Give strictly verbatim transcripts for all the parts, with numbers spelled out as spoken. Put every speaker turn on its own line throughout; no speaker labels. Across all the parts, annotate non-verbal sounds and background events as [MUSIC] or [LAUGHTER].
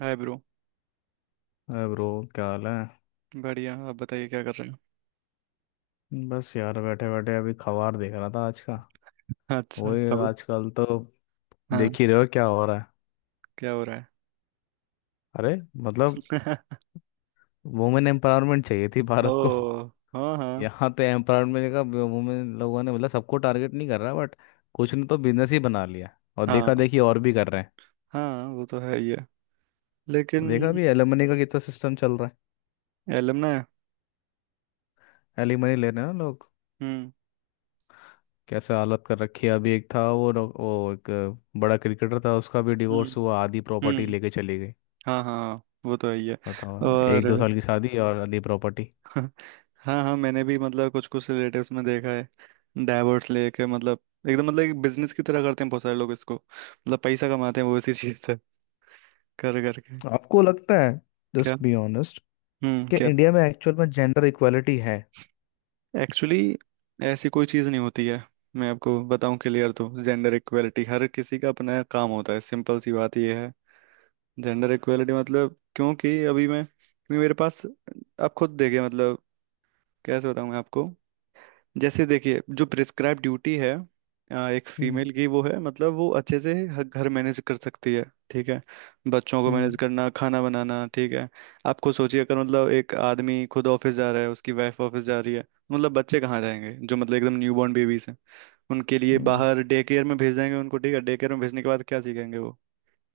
हाय bro.
अरे bro, क्या हाल है।
बढ़िया, आप बताइए क्या कर रहे हो।
बस यार बैठे बैठे अभी खबर देख रहा था आज का।
अच्छा,
वही
खबर।
आजकल तो
हाँ।
देख ही रहे हो क्या हो रहा है।
क्या हो रहा
अरे मतलब
है।
वुमेन एम्पावरमेंट चाहिए थी
[LAUGHS]
भारत को।
ओ। हाँ
[LAUGHS]
हाँ
यहाँ तो एम्पावरमेंट का वुमेन लोगों ने मतलब सबको टारगेट नहीं कर रहा बट कुछ ने तो बिजनेस ही बना लिया और देखा
हाँ
देखी और भी कर रहे
हाँ वो तो है ही है। लेकिन
हैं। देखा अभी एलिमनी का कितना सिस्टम चल रहा
एलमना है।
है। एलिमनी ले रहे हैं ना लोग।
हम्म।
कैसे हालत कर रखी है। अभी एक था वो डॉ- वो एक बड़ा क्रिकेटर था, उसका भी
हम्म।
डिवोर्स हुआ, आधी प्रॉपर्टी
हम्म।
लेके चली गई।
हाँ हाँ हाँ, वो तो है ही है।
बताओ, एक दो
और।
साल की शादी और आधी प्रॉपर्टी।
[LAUGHS] हाँ हाँ, मैंने भी मतलब कुछ कुछ रिलेटिव्स में देखा है डाइवर्स लेके मतलब एकदम मतलब एक बिजनेस की तरह करते हैं। बहुत सारे लोग इसको मतलब पैसा कमाते हैं वो इसी चीज से कर करके।
आपको लगता है,
क्या।
जस्ट बी ऑनेस्ट,
हम्म,
कि
क्या।
इंडिया में एक्चुअल में जेंडर इक्वालिटी है।
एक्चुअली ऐसी कोई चीज़ नहीं होती है। मैं आपको बताऊं क्लियर तो जेंडर इक्वेलिटी हर किसी का अपना काम होता है। सिंपल सी बात यह है। जेंडर इक्वेलिटी मतलब क्योंकि अभी मैं क्योंकि मेरे पास, आप खुद देखिए मतलब कैसे बताऊं मैं आपको। जैसे देखिए जो प्रिस्क्राइब ड्यूटी है अ, एक
हम्म।
फीमेल की, वो है मतलब वो अच्छे से ह- घर मैनेज कर सकती है। ठीक है। बच्चों को मैनेज
हम्म।
करना, खाना बनाना, ठीक है। आप खुद सोचिए अगर मतलब एक आदमी खुद ऑफिस जा रहा है, उसकी वाइफ ऑफिस जा रही है, मतलब बच्चे कहाँ जाएंगे जो मतलब एकदम न्यूबॉर्न बेबीज हैं। उनके लिए
हम्म।
बाहर डे केयर में भेज देंगे उनको, ठीक है। डे केयर में भेजने के बाद क्या सीखेंगे वो,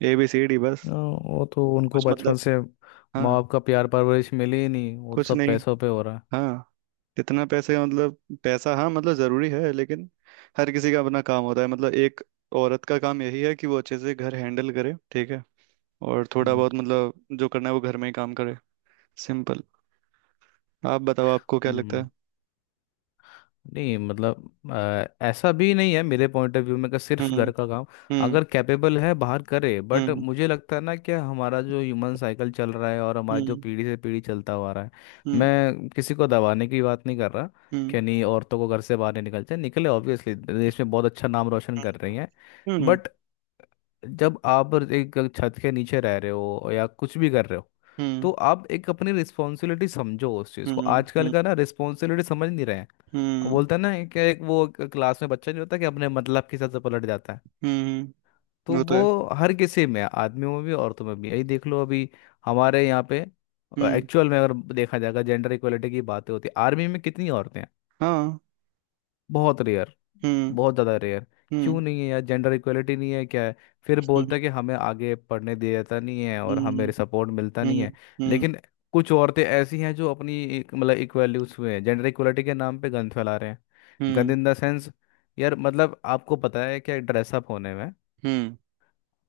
ए बी सी डी,
आ,
बस।
वो तो उनको
कुछ
बचपन
मतलब।
से माँ
हाँ।
बाप का प्यार परवरिश मिली ही नहीं, वो तो
कुछ
सब
नहीं।
पैसों पे हो रहा है।
हाँ। कितना पैसे का मतलब, पैसा, हाँ मतलब जरूरी है लेकिन हर किसी का अपना काम होता है। मतलब एक औरत का काम यही है कि वो अच्छे से घर हैंडल करे, ठीक है। और थोड़ा
हम्म।
बहुत मतलब जो करना है वो घर में ही काम करे। सिंपल। आप बताओ, आपको क्या लगता
हम्म।
है।
नहीं मतलब, अ, ऐसा भी नहीं है मेरे पॉइंट ऑफ व्यू में कि सिर्फ घर
हम्म
का काम।
हम्म
अगर कैपेबल है बाहर करे, बट
हम्म
मुझे लगता है ना कि हमारा जो ह्यूमन साइकिल चल रहा है और हमारा जो
हम्म
पीढ़ी से पीढ़ी चलता हुआ आ रहा है।
हम्म
मैं किसी को दबाने की बात नहीं कर रहा
हम्म
कि नहीं, औरतों को घर से बाहर नहीं निकलते निकले। ऑब्वियसली देश में बहुत अच्छा नाम रोशन कर रही हैं।
हम्म
बट जब आप एक छत के नीचे रह रहे हो या कुछ भी कर रहे हो,
हम्म
तो आप एक अपनी रिस्पॉन्सिबिलिटी समझो उस चीज़ को।
हम्म हम्म
आजकल
हम्म
का ना रिस्पॉन्सिबिलिटी समझ नहीं रहे हैं। अब
हम्म
बोलते हैं ना कि एक वो क- क्लास में बच्चा नहीं होता कि अपने मतलब के हिसाब से पलट जाता है।
हम्म,
तो
वो तो
वो
है।
हर किसी में है, आदमियों में भी, औरतों में भी। यही देख लो अभी हमारे यहाँ पे।
हम्म।
एक्चुअल में अगर देखा जाएगा, जेंडर इक्वलिटी की बातें होती है, आर्मी में कितनी औरतें हैं।
हाँ।
बहुत रेयर।
हम्म
बहुत ज़्यादा रेयर। क्यों
हम्म
नहीं है यार जेंडर इक्वलिटी? नहीं है क्या है। फिर
हम्म
बोलता है कि हमें आगे पढ़ने दिया जाता नहीं है और हमें
हम्म
सपोर्ट मिलता नहीं है।
हम्म
लेकिन कुछ औरतें ऐसी हैं जो अपनी एक- मतलब इक्वल्यूज हुए हैं जेंडर इक्वलिटी के नाम पे गंद फैला रहे हैं। गंद
हम्म
इन द सेंस, यार मतलब आपको पता है क्या ड्रेसअप होने में।
हम्म।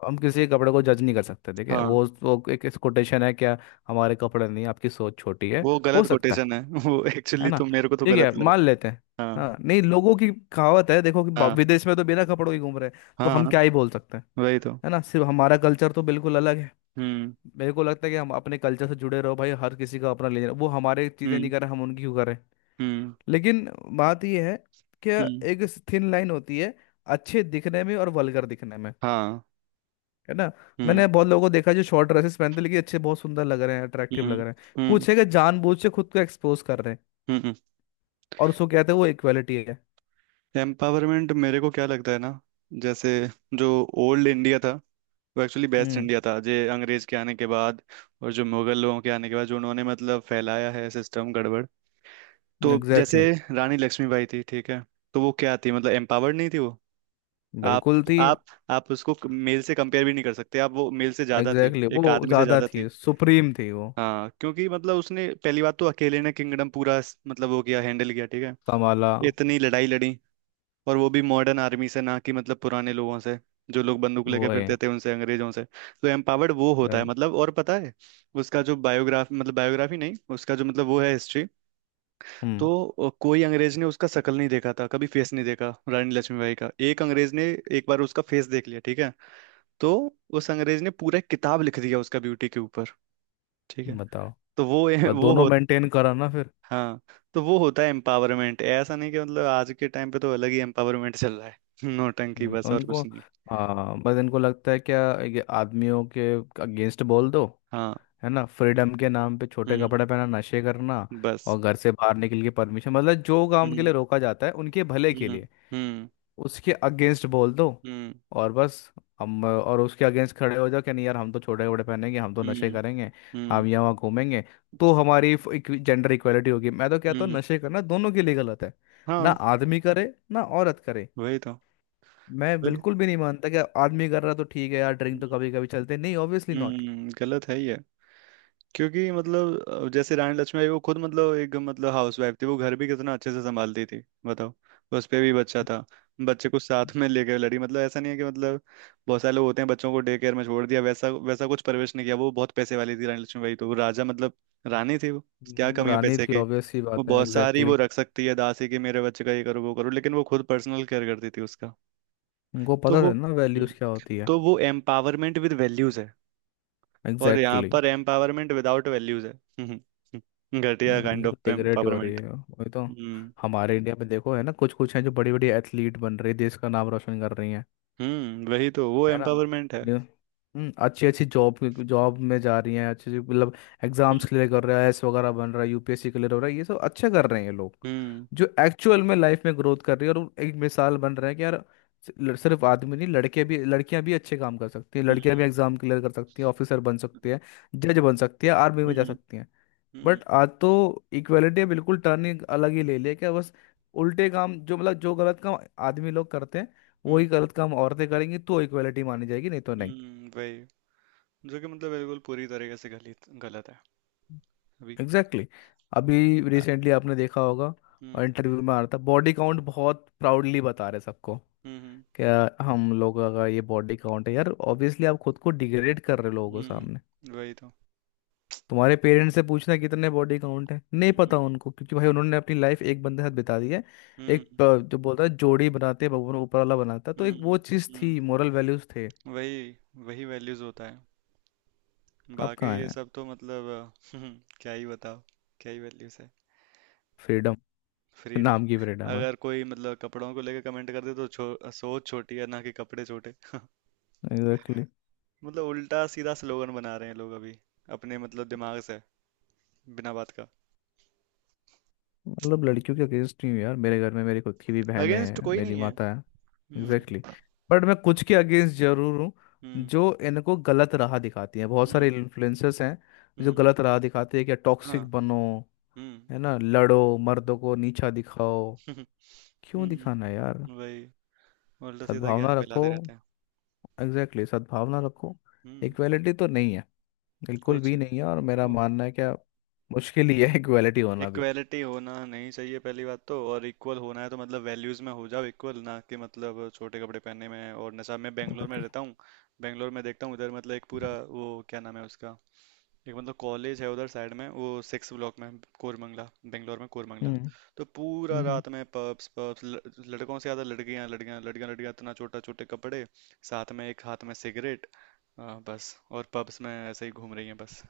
हम किसी के कपड़े को जज नहीं कर सकते, ठीक है,
हाँ।
वो वो एक कोटेशन है क्या। हमारे कपड़े नहीं, आपकी सोच छोटी है।
वो
हो
गलत
सकता है
कोटेशन है। [LAUGHS] वो
है
एक्चुअली
ना।
तो मेरे को तो
ठीक
गलत
है, मान
लगता है।
लेते हैं।
हाँ।
हाँ, नहीं लोगों की कहावत है, देखो कि बा-
हाँ
विदेश में तो बिना कपड़ों के घूम रहे हैं, तो
हाँ,
हम
हाँ,
क्या ही बोल सकते हैं।
वही तो।
है ना, सिर्फ हमारा कल्चर तो बिल्कुल अलग है।
हम्म
मेरे को लगता है कि हम अपने कल्चर से जुड़े रहो भाई, हर किसी का अपना लेना। वो हमारे चीज़ें नहीं
हम्म
कर रहे, हम उनकी क्यों करें।
हम्म
लेकिन बात यह है कि
हम्म
एक थिन लाइन होती है अच्छे दिखने में और वल्गर दिखने में।
हाँ।
है ना।
हम्म
मैंने बहुत लोगों को देखा है जो शॉर्ट ड्रेसेस पहनते हैं, लेकिन अच्छे, बहुत सुंदर लग रहे हैं, अट्रैक्टिव
हम्म
लग रहे हैं।
हम्म
कुछ है कि जानबूझ से खुद को एक्सपोज कर रहे हैं
हम्म
और उसको कहते हैं वो इक्वालिटी है।
एम्पावरमेंट मेरे को क्या लगता है ना, जैसे जो ओल्ड इंडिया था, वो एक्चुअली बेस्ट
हम्म।
इंडिया था। जे अंग्रेज के आने के बाद और जो मुगल लोगों के आने के बाद जो उन्होंने मतलब फैलाया है सिस्टम गड़बड़। तो
एग्जैक्टली,
जैसे रानी लक्ष्मीबाई थी, ठीक है। तो वो क्या थी मतलब एम्पावर्ड नहीं थी वो।
exactly.
आप
बिल्कुल थी।
आप आप उसको मेल से कंपेयर भी नहीं कर सकते। आप वो मेल से ज्यादा थी,
एग्जैक्टली, exactly.
एक
वो
आदमी से
ज्यादा
ज्यादा
थी,
थी।
सुप्रीम थी वो।
हाँ, क्योंकि मतलब उसने पहली बात तो अकेले ने किंगडम पूरा स- मतलब वो किया, हैंडल किया, ठीक है।
कमाला।
इतनी लड़ाई लड़ी, और वो भी मॉडर्न आर्मी से, ना कि मतलब पुराने लोगों से। जो लोग बंदूक लेके
वो है।
फिरते थे, उनसे, अंग्रेजों से। तो एम्पावर्ड वो होता है
अ,
मतलब। और पता है, उसका जो बायोग्राफ मतलब बायोग्राफी नहीं, उसका जो मतलब वो है हिस्ट्री,
हम्म
तो कोई अंग्रेज ने उसका शकल नहीं देखा था कभी, फेस नहीं देखा रानी लक्ष्मीबाई का। एक अंग्रेज ने एक बार उसका फेस देख लिया, ठीक है। तो उस अंग्रेज ने पूरा एक किताब लिख दिया उसका ब्यूटी के ऊपर, ठीक है।
बताओ।
तो वो,
ब-
वो
दोनों
हो
मेंटेन करा ना फिर।
हाँ। तो वो होता है एम्पावरमेंट। ऐसा नहीं कि मतलब आज के टाइम पे तो अलग ही एम्पावरमेंट चल रहा है। [LAUGHS] नौटंकी,
हम्म।
बस और
उनको
कुछ नहीं।
हाँ, बस इनको लगता है क्या ये आदमियों के अगेंस्ट बोल दो।
हाँ।
है ना, फ्रीडम के नाम पे छोटे
हम्म।
कपड़े पहना, नशे करना
बस।
और घर से बाहर निकल के परमिशन मतलब जो काम के
हम्म
लिए रोका जाता है उनके भले के
हम्म
लिए,
हम्म
उसके अगेंस्ट बोल दो।
हम्म
और बस हम और उसके अगेंस्ट खड़े हो जाओ कि नहीं यार, हम तो छोटे कपड़े पहनेंगे, हम तो नशे
हम्म
करेंगे, हम
हम्म
यहाँ वहाँ घूमेंगे, तो हमारी जेंडर इक्वालिटी होगी। मैं तो कहता हूँ
हम्म,
नशे करना दोनों के लिए गलत है। ना
हाँ
आदमी करे ना औरत करे।
वही तो।
मैं
वही।
बिल्कुल भी नहीं मानता कि आदमी कर रहा तो ठीक है यार, ड्रिंक तो
हम्म।
कभी कभी चलते नहीं, ऑब्वियसली नॉट।
हम्म, गलत है ये। क्योंकि मतलब अ, जैसे रानी लक्ष्मीबाई वो खुद मतलब एक मतलब हाउस वाइफ थी। वो घर भी कितना अच्छे से संभालती थी, बताओ। उस पे भी बच्चा था, बच्चे को साथ में लेकर लड़ी। मतलब ऐसा नहीं है कि मतलब बहुत सारे लोग होते हैं बच्चों को डे केयर में छोड़ दिया, वैसा वैसा कुछ परवरिश नहीं किया। वो बहुत पैसे वाली थी, रानी लक्ष्मीबाई, तो वो राजा मतलब रानी थी वो। क्या कमी है
रानी
पैसे
थी,
की।
ऑब्वियस सी
वो
बात है,
बहुत सारी
एग्जैक्टली,
वो
exactly.
रख सकती है, दासी की, मेरे बच्चे का ये करो वो करो, लेकिन वो खुद पर्सनल केयर करती थी उसका।
उनको
तो
पता
वो
था ना
हम्म।
वैल्यूज क्या होती है।
तो वो एम्पावरमेंट विद वैल्यूज है, और यहाँ
एग्जैक्टली।
पर एम्पावरमेंट विदाउट वैल्यूज है। [LAUGHS] घटिया काइंड
वैल्यू तो
ऑफ
डिग्रेड हो रही
एम्पावरमेंट।
है, वही तो।
हम्म।
हमारे इंडिया में देखो है ना, कुछ कुछ हैं जो बड़ी बड़ी एथलीट बन रही है, देश का नाम रोशन कर रही हैं।
हम्म, वही तो, वो
है ना।
एम्पावरमेंट है।
जो- हम्म अच्छी अच्छी जॉब, जॉब में जा रही हैं, अच्छी अच्छी, मतलब
हम्म
एग्जाम्स क्लियर कर रहा है, एस वगैरह बन रहा है, U P S C clear हो रहा है, ये सब अच्छे कर रहे हैं ये लोग।
हम्म
जो एक्चुअल में लाइफ में ग्रोथ कर रही है, और वो एक मिसाल बन रहे हैं कि यार, सि- लड़- सिर्फ आदमी नहीं, लड़के भी लड़कियां भी अच्छे काम कर सकती हैं, लड़कियां
हम्म
भी एग्जाम क्लियर कर सकती हैं, ऑफिसर बन सकती है, जज बन सकती है, आर्मी में जा
हम्म
सकती हैं।
हम्म
बट आज तो इक्वेलिटी बिल्कुल टर्न ही, अलग ही ले लिया क्या बस। उल्टे काम, जो मतलब जो गलत काम आदमी लोग करते हैं वही
हम्म,
गलत काम औरतें करेंगी तो इक्वेलिटी मानी जाएगी, नहीं तो नहीं।
हम्म, वही जो कि मतलब बिल्कुल पूरी तरीके से गलत, गलत है। अभी
एग्जैक्टली, exactly. अभी
अ,
रिसेंटली आपने देखा होगा,
हम्म।
और इंटरव्यू में आ रहा था बॉडी काउंट बहुत प्राउडली बता रहे सबको।
हम्म
क्या, हम लोगों का ये बॉडी काउंट है यार, ऑब्वियसली आप खुद को डिग्रेड कर रहे हो लोगों
हम्म
के सामने।
हम्म, वही तो।
तुम्हारे पेरेंट्स से पूछना कितने बॉडी काउंट है, नहीं
हम्म
पता उनको, क्योंकि भाई उन्होंने अपनी लाइफ एक बंदे के साथ बिता दी है।
हम्म
एक अ, जो बोलता है जोड़ी बनाते हैं भगवान, ऊपर वाला बनाता है, तो एक
हम्म
वो चीज़
हम्म,
थी, मोरल वैल्यूज थे।
वही। वही वैल्यूज होता है।
अब
बाकी
कहाँ
ये
है
सब तो मतलब [LAUGHS] क्या ही बताओ। क्या ही वैल्यूज है।
फ्रीडम?
फ्रीडम
नाम की
है।
फ्रीडम है।
अगर कोई मतलब कपड़ों को लेकर कमेंट कर दे तो छो, सोच छोटी है ना कि कपड़े छोटे। [LAUGHS]
Exactly, exactly.
मतलब उल्टा सीधा स्लोगन बना रहे हैं लोग अभी अपने मतलब दिमाग से, बिना बात का।
मतलब लड़कियों के अगेंस्ट नहीं हूँ यार, मेरे घर में मेरी खुद की भी बहनें
अगेंस्ट
हैं,
कोई
मेरी
नहीं है।
माता है। एग्जैक्टली,
हम्म
exactly. बट मैं कुछ के अगेंस्ट जरूर हूँ,
हम्म
जो इनको गलत राह दिखाती हैं। बहुत सारे
हम्म
इन्फ्लुएंसर्स हैं जो
हम्म
गलत राह दिखाते हैं कि
हाँ।
टॉक्सिक बनो।
हम्म।
है ना, लड़ो, मर्दों को नीचा दिखाओ।
[LAUGHS]
क्यों दिखाना
हम्म।
है यार।
वही। उल्टा सीधा
सद्भावना
ज्ञान
रखो।
फैलाते रहते हैं।
एग्जैक्टली, exactly, सद्भावना रखो।
हम्म।
इक्वालिटी तो नहीं है, बिल्कुल
कुछ।
भी नहीं है, और मेरा मानना है क्या, मुश्किल ही है इक्वालिटी होना भी।
इक्वेलिटी होना नहीं चाहिए पहली बात तो। और इक्वल होना है तो मतलब वैल्यूज में हो जाओ इक्वल, ना कि मतलब छोटे कपड़े पहनने में और नशा। मैं बेंगलोर में
बिल्कुल।
रहता हूँ, बेंगलोर में देखता हूँ उधर मतलब एक पूरा वो क्या नाम है उसका, एक मतलब कॉलेज है उधर साइड में, वो सिक्स ब्लॉक में, कोरमंगला, बेंगलोर में कोरमंगला।
हम्म
तो पूरा
हम्म
रात में पब्स पब्स, लड़कों से ज़्यादा लड़कियां लड़कियां लड़कियां लड़कियां, इतना छोटा छोटे कपड़े, साथ में एक हाथ में सिगरेट, आ, बस, और पब्स में ऐसे ही घूम रही हैं बस।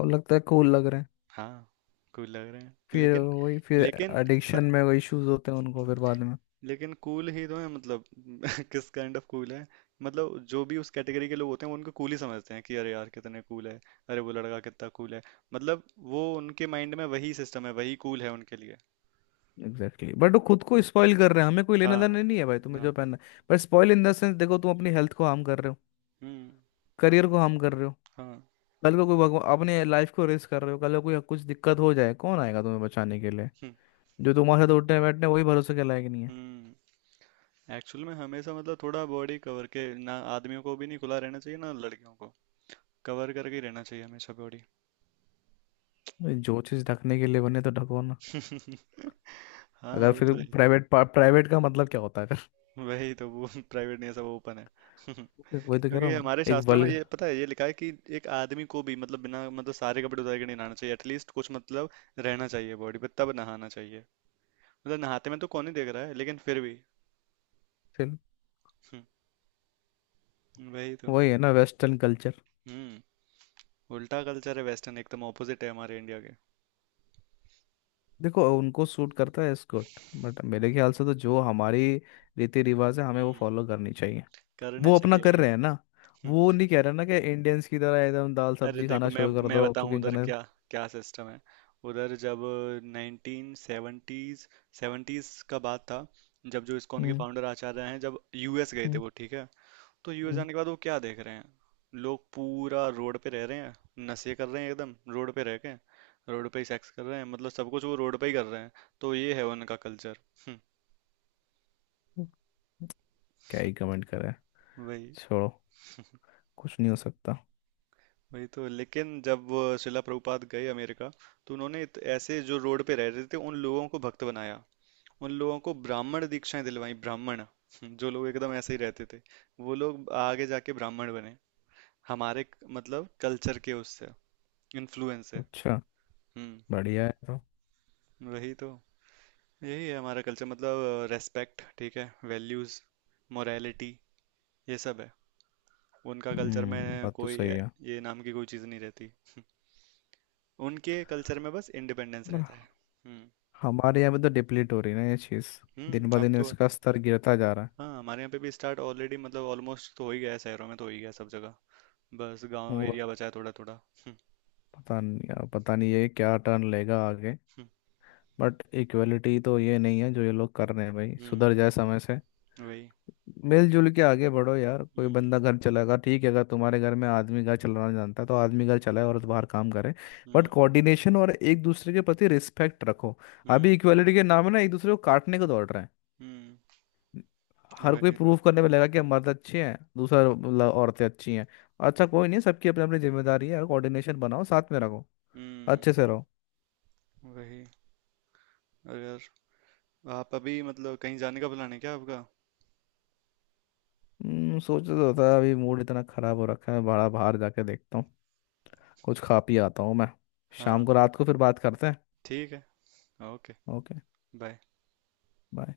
और लगता है कूल लग रहे हैं।
हाँ, कूल लग रहे हैं
फिर
लेकिन,
वही, फिर
लेकिन प-
एडिक्शन में वही इश्यूज होते हैं उनको फिर बाद में।
लेकिन कूल ही तो है मतलब। [LAUGHS] किस काइंड ऑफ कूल है। मतलब जो भी उस कैटेगरी के लोग होते हैं, वो उनको कूल ही समझते हैं कि अरे यार कितने कूल है, अरे वो लड़का कितना कूल है, मतलब वो उनके माइंड में वही सिस्टम है, वही कूल है उनके लिए।
Exactly, exactly. बट वो खुद को स्पॉइल कर रहे हैं, हमें कोई लेना
हाँ।
देना नहीं है भाई, तुम्हें
हाँ।
जो पहनना है, but spoil in the sense देखो, तुम अपनी हेल्थ को हार्म कर रहे हो,
हम्म।
करियर को हार्म कर रहे हो।
हाँ।
कल को कोई, भगवान, अपने लाइफ को रिस्क कर रहे हो, कल को कोई कुछ दिक्कत हो जाए, कौन आएगा तुम्हें बचाने के लिए।
हम्म।
जो तुम्हारे साथ उठने बैठने, वही भरोसे के लायक नहीं है।
हम्म। एक्चुअल में हमेशा मतलब थोड़ा बॉडी कवर के, ना आदमियों को भी नहीं खुला रहना चाहिए ना लड़कियों को, कवर करके ही रहना चाहिए हमेशा बॉडी।
भाई जो चीज़ ढकने के लिए बने तो ढको ना।
[LAUGHS] हाँ
अगर
वो
फिर
तो है।
प्राइवेट, प्राइवेट का मतलब क्या होता है फिर।
वही तो, वो [LAUGHS] प्राइवेट नहीं है, सब ओपन है। [LAUGHS]
[LAUGHS] वही तो कह रहा
क्योंकि
हूँ
हमारे
एक
शास्त्रों में
वल्ग
ये पता है ये लिखा है कि एक आदमी को भी मतलब बिना मतलब सारे कपड़े उतार के नहीं नहाना चाहिए, एटलीस्ट कुछ मतलब रहना चाहिए बॉडी पे, तब नहाना चाहिए। मतलब नहाते में तो कौन ही देख रहा है, लेकिन फिर भी।
फिर
[LAUGHS] हम्म, वही तो।
वही है ना, वेस्टर्न कल्चर।
हम्म। उल्टा कल्चर है वेस्टर्न, एकदम ऑपोजिट है हमारे इंडिया के।
देखो उनको सूट करता है एस्कॉर्ट, बट मेरे ख्याल से तो जो हमारी रीति रिवाज है, हमें वो
हम्म।
फॉलो करनी चाहिए।
करने
वो अपना
चाहिए
कर
ये।
रहे हैं ना, वो नहीं कह रहे ना कि इंडियंस की तरह एकदम दाल
अरे
सब्जी
देखो,
खाना
मैं
शुरू कर
मैं
दो,
बताऊं
कुकिंग
उधर
करना।
क्या क्या सिस्टम है। उधर जब नाइनटीन सेवेंटीज, सेवेंटीज का बात था, जब जो इस्कॉन के
हम्म।
फाउंडर आचार्य हैं, जब यूएस गए थे
हम्म।
वो, ठीक है। तो यूएस जाने के बाद वो क्या देख रहे हैं, लोग पूरा रोड पे रह रहे हैं, नशे कर रहे हैं एकदम, रोड पे रह के रोड पे ही सेक्स कर रहे हैं, मतलब सब कुछ वो रोड पे ही कर रहे हैं। तो ये है उनका कल्चर।
हम्म। क्या ही कमेंट करे।
वही।
छोड़ो, कुछ नहीं हो सकता।
वही तो, लेकिन जब अ, शिला प्रभुपाद गए अमेरिका, तो उन्होंने इत- ऐसे जो रोड पे रह रहे थे उन लोगों को भक्त बनाया, उन लोगों को ब्राह्मण दीक्षाएं दिलवाई, ब्राह्मण। जो लोग एकदम ऐसे ही रहते थे, वो लोग आगे जाके ब्राह्मण बने हमारे मतलब कल्चर के उससे इन्फ्लुएंस से।
अच्छा,
हम्म,
बढ़िया है तो।
वही तो। यही है हमारा कल्चर, मतलब रेस्पेक्ट, ठीक है, वैल्यूज, मोरालिटी, ये सब है उनका कल्चर
हम्म
में।
बात तो
कोई
सही
ए-
है।
ये नाम की कोई चीज़ नहीं रहती। [LAUGHS] उनके कल्चर में बस इंडिपेंडेंस
पर
रहता है। हम्म।
हमारे यहाँ पे तो डिप्लीट हो रही है ना ये चीज़, दिन
हम्म,
ब
अब
दिन
तो।
इसका स्तर गिरता जा रहा है।
हाँ, हमारे यहाँ पे भी स्टार्ट ऑलरेडी मतलब ऑलमोस्ट तो हो ही गया है, शहरों में तो हो ही गया सब जगह, बस गांव
वो
एरिया बचा है थोड़ा थोड़ा। हम्म
पता नहीं यार, पता नहीं ये क्या टर्न लेगा आगे। बट इक्वलिटी तो ये नहीं है जो ये लोग कर रहे हैं भाई,
हम्म,
सुधर जाए समय से।
हम्म, वही
मिलजुल के आगे बढ़ो यार, कोई
हम्म
बंदा घर चलाएगा ठीक है, अगर तुम्हारे घर में आदमी घर चलाना जानता है, तो आदमी घर चलाए और बाहर काम करे। बट
हम्म
कोऑर्डिनेशन और एक दूसरे के प्रति रिस्पेक्ट रखो।
हम्म
अभी इक्वालिटी के नाम है ना, एक दूसरे को काटने को दौड़ रहे हैं।
हम्म,
हर कोई
वही तो।
प्रूव करने में लगा कि हम मर्द अच्छे हैं, दूसरा ल- औरतें अच्छी हैं। अच्छा कोई नहीं, सबकी अपनी अपनी जिम्मेदारी है यार, कोऑर्डिनेशन बनाओ, साथ में रखो,
हम्म।
अच्छे से रहो।
वही। अरे यार, आप अभी मतलब कहीं जाने का प्लान है क्या आपका।
हम्म, सोचा तो था। अभी मूड इतना खराब हो रखा है बड़ा, बाहर जाके देखता हूँ, कुछ खा पी आता हूँ मैं।
हाँ।
शाम को, रात को फिर बात करते हैं।
ठीक है। ओके।
ओके।
बाय।
बाय।